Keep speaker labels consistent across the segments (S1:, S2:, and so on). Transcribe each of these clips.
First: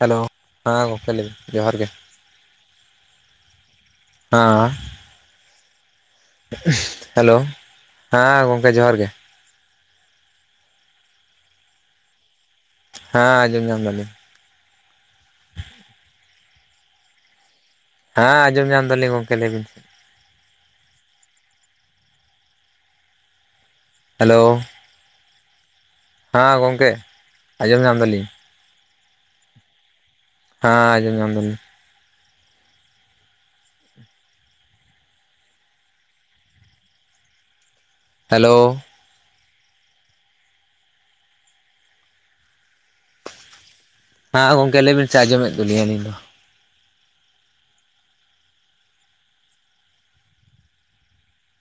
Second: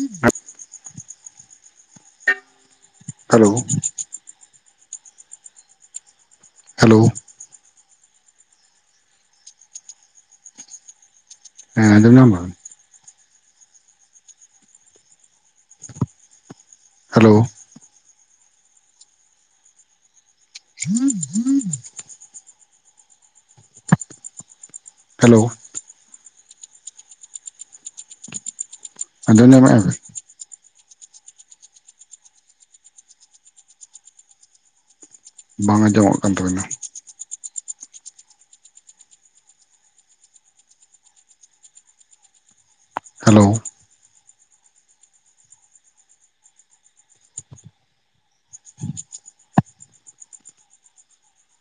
S1: Hello ᱦᱮᱸ ᱜᱚᱝᱠᱮ ᱞᱟᱹᱭ ᱢᱮ ᱡᱚᱦᱟᱨ ᱜᱮ ᱦᱮᱸ
S2: ᱦᱮᱞᱳ
S1: ᱦᱮᱞᱳ ᱦᱮᱸ ᱜᱚᱝᱠᱮ ᱡᱚᱦᱟᱨ ᱜᱮ
S2: ᱦᱮᱸ ᱟᱡᱚᱢ ᱧᱟᱢ
S1: ᱦᱮᱸ ᱟᱡᱚᱢ ᱧᱟᱢ ᱫᱟᱞᱤᱧ
S2: ᱦᱮᱞᱳ
S1: ᱦᱮᱸ ᱡᱚᱢ ᱧᱟᱢ ᱫᱟᱞᱤᱧ ᱜᱚᱝᱠᱮ ᱞᱟᱹᱭᱵᱤᱱ
S2: [unintelligible]
S1: ᱦᱮᱞᱳᱣ
S2: ᱦᱮᱞᱳᱣ
S1: ᱦᱮᱸ ᱜᱚᱝᱠᱮ ᱟᱸᱡᱚᱢ ᱧᱟᱢ ᱫᱟᱞᱤᱧ
S2: ᱟᱡᱚᱢ ᱧᱟᱢᱮᱜ ᱟᱵᱤᱱ
S1: ᱦᱮᱸ ᱡᱚᱢ ᱧᱟᱢ ᱫᱟ ᱞᱤᱧ
S2: ᱵᱟᱝ ᱟᱸᱡᱚᱢᱚᱜ ᱠᱟᱱ ᱛᱟᱵᱮ ᱱᱟ
S1: ᱦᱮᱞᱳ᱾
S2: ᱦᱮᱞᱳ᱾
S1: ᱦᱮᱸ ᱜᱚᱝᱠᱮ ᱞᱟᱹᱭ ᱵᱤᱱ ᱥᱮ ᱟᱸᱡᱚᱢ ᱮᱫ ᱫᱚᱞᱤᱧ ᱟᱹᱞᱤᱧ ᱫᱚ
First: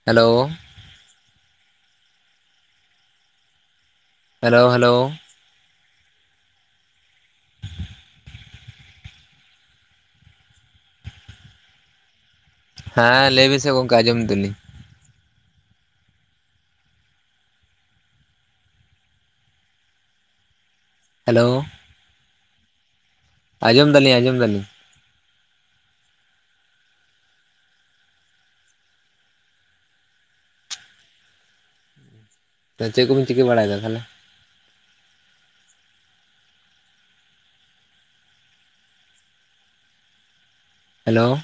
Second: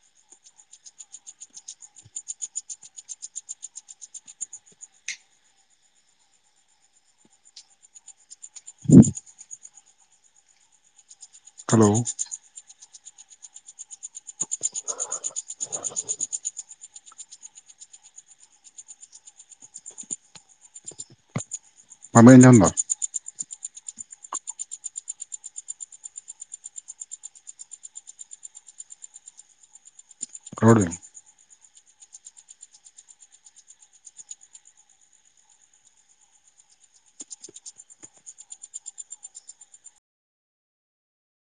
S1: ᱦᱮᱞᱳ᱾ Hello hello.
S2: ᱦᱮᱞᱳ᱾
S1: ᱦᱮᱸ ᱞᱟᱹᱭ ᱵᱤᱱ ᱥᱮ ᱜᱚᱝᱠᱮ ᱟᱸᱡᱚᱢ ᱮᱫ ᱫᱚᱞᱤᱧ ᱦᱮᱞᱳ᱾
S2: ᱵᱟᱵᱮᱱ ᱧᱟᱢ ᱫᱟ
S1: ᱟᱸᱡᱚᱢ ᱫᱟᱞᱤᱧ ᱟᱸᱡᱚᱢ ᱫᱟᱞᱤᱧ᱾
S2: [unintelligible]
S1: ᱛᱚ ᱪᱮᱫ ᱠᱚᱵᱤᱱ ᱪᱤᱠᱟᱹ ᱵᱟᱲᱟᱭᱮᱫᱟ ᱛᱟᱦᱚᱸᱞᱮ? ᱦᱮᱞᱳ᱾